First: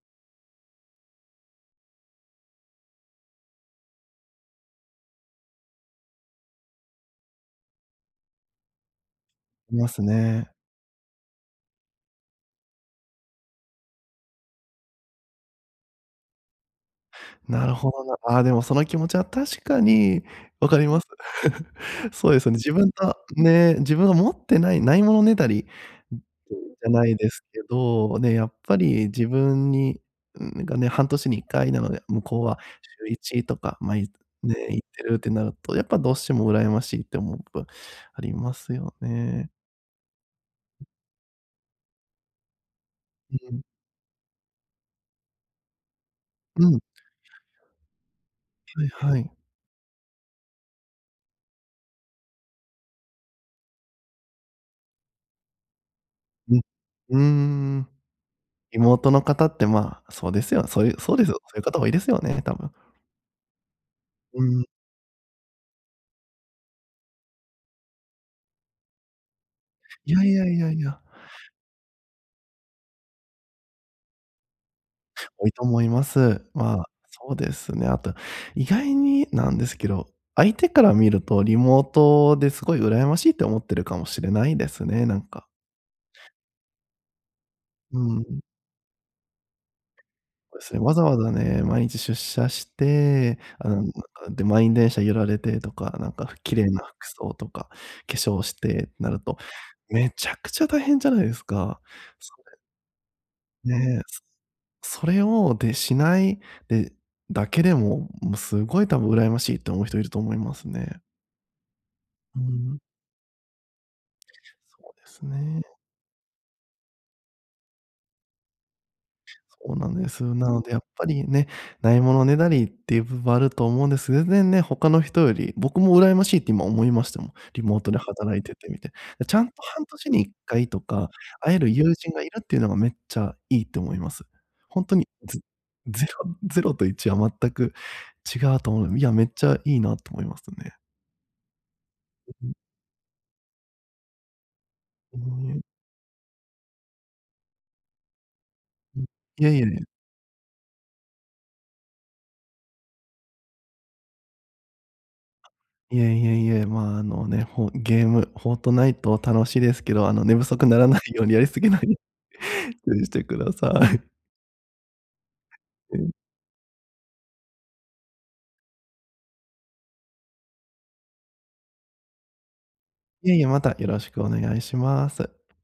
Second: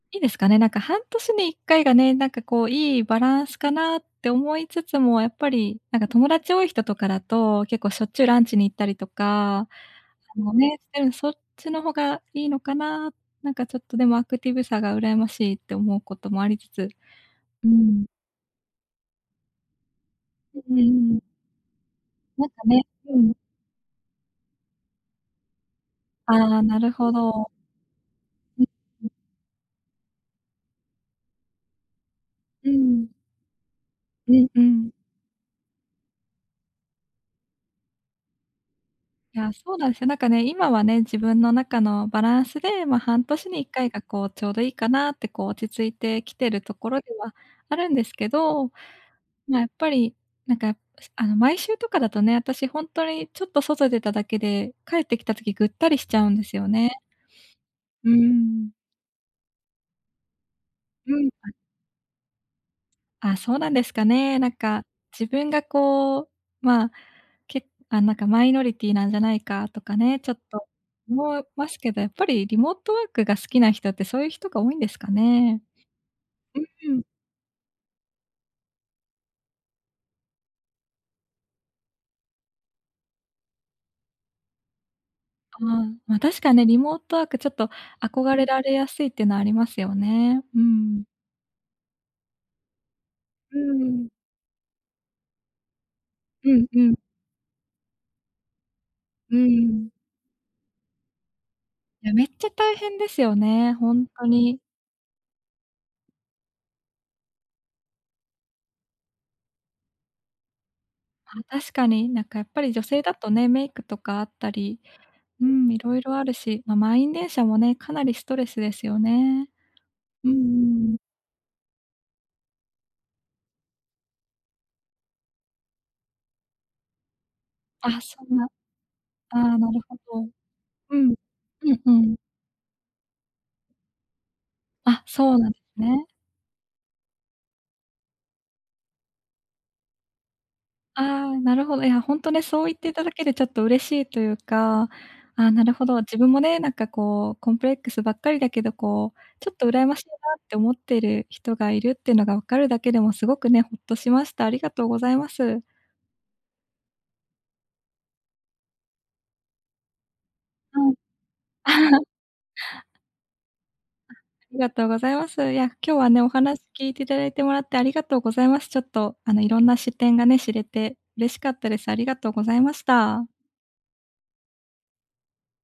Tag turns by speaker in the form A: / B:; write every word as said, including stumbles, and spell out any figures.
A: いですかね、なんか半年にいっかいがね、なんかこういいバランスかなって思いつつも、やっぱりなんか友達多い人とかだと結構しょっちゅうランチに行ったりとか、
B: います
A: あ
B: ね。
A: の、ね、うん、そっちの方がいいのかな？なんかちょっと、でも、アクティブさが羨ましいって思うこともありつつ、
B: な
A: うー
B: るほど
A: ん。
B: な。あ、でもその気持ちは確かに
A: う
B: 分
A: う
B: かります。
A: ん。
B: そうで
A: な
B: す
A: ん
B: よね、
A: か
B: 自
A: ね、
B: 分が、
A: うん。
B: ね、自分が持ってないないものねだり [unintelligible]
A: あ
B: じ
A: あ、な
B: ゃ
A: る
B: な
A: ほ
B: いです
A: ど。
B: けど、ね、やっ
A: う、
B: ぱり
A: うん。
B: 自分にん、がね、半年にいっかいなので、向こうは
A: う
B: しゅう
A: ん。
B: いちとか、ま、い
A: うん
B: ね、
A: う
B: 行っ
A: ん。
B: てるってなると、やっぱどうしても羨ましいって思うことありますよ
A: い
B: ね。
A: や、そうなんすよ、なんかね、今はね、自分の中のバランスで、ま、半
B: う
A: 年に
B: ん。
A: いっかいがこう、ちょうどいいかなってこう落ち着いてきてる
B: う
A: と
B: ん。
A: ころではあるんですけど、
B: はいはい。
A: ま、やっぱりなんか、すあの、毎週とかだとね、あたしほんとにちょっと外出ただけで帰ってきた時ぐったりしちゃうんです
B: うん、
A: よね。
B: うーん。
A: うーん。
B: リモートの方ってまあ、そうですよ、そうゆ
A: う
B: そうです、
A: ん、
B: そ
A: はい。
B: ういう方多いですよね、多分。
A: あ、そうなんですかね。
B: う
A: なん
B: ん。
A: か自分がこう、まあ、けあ、なんかマイノリティなんじゃないかとか
B: い
A: ね、
B: や
A: ちょ
B: い
A: っ
B: やい
A: と
B: やいや。
A: 思、ますけど、やっぱりリモートワークが好きな人ってそういう人が多いんですか
B: 多い
A: ね。
B: と思います。
A: う
B: まあ、
A: んうん。
B: そうですね。あと、意外になんですけど、相手から見るとリモートですごい羨ましいって思ってるかもしれないですね、なんか。
A: ああ、ま、確か、ね、リモートワークちょっと
B: うー
A: 憧
B: ん。
A: れられやすいっての、ありますよね。うー
B: ですね、わ
A: ん。
B: ざわざね、毎日出社して、
A: う
B: あ
A: ー
B: の、ん、
A: ん。
B: あ、で、満員電車揺られてとか、なんか
A: う
B: 綺
A: ん
B: 麗
A: う
B: な
A: ん。
B: 服装とか化粧して、なる
A: うー
B: と、
A: ん。
B: めちゃくちゃ大変じゃないですか、
A: いや、めっ
B: そ
A: ちゃ
B: れ。
A: 大変ですよね、ほ
B: ね、
A: ん
B: す
A: とに。
B: それをで、しないでだけでも、もう、すごい多分羨ましいって思う人いると思いますね。
A: ま、確かに、なんか
B: うー
A: やっぱり女
B: ん。
A: 性だとね、メイクとかあったり、
B: そうです
A: うー
B: ね。
A: ん、いろいろあるし、ま、満員電車もねかなりストレスですよね。
B: そうなんです。
A: うんう
B: なのでやっ
A: ん。
B: ぱりね、ないものねだりっていう部分あると思うんです。全然ね、他の人より、僕も羨ましいって今思いましたもん、リモートで
A: あ、そん
B: 働い
A: な
B: ててみて。で、ち
A: あ
B: ゃんと
A: あ、なる
B: 半
A: ほ
B: 年にい
A: ど。
B: っかいと
A: う
B: か
A: ん。
B: 会える
A: うんう
B: 友人
A: ん。
B: がいるっていうのがめっちゃいいって思います。ほんと
A: あ、
B: に
A: そう
B: ゼ
A: なん、す
B: ゼ
A: ね。
B: ロゼロといちは全く違うと思ういや、めっちゃいいなと思いますね。
A: ああ、なるほど。いやほんと
B: う
A: ね、
B: うん。
A: そう言っていただけでちょっと嬉しいというか、あ
B: いえ
A: あ、
B: いえ。
A: なるほど、自分もね、なんかこうコンプレックスばっかりだけど、
B: ん、い
A: こう、ち
B: や
A: ょっ
B: い
A: と
B: やいや。
A: 羨ましいなって思ってる人がいるってのが分かるだけでもすごくね、ホッとしました。ありがとうございます。
B: いえいえいえ。まあ、あのね、ほゲーム、フォートナイト楽しいですけど、あの、寝不足なら
A: はい。
B: ないようにやりすぎない 注意してください。
A: あ、ありがとうございます。いや、今日
B: え
A: は
B: え。
A: ね、お話聞いていただいてもらってありがとうございます。ちょっとあの、いろんな視点がね、知れて嬉しかったです。ありがとうございました。
B: いえいえ、またよろしくお願いします。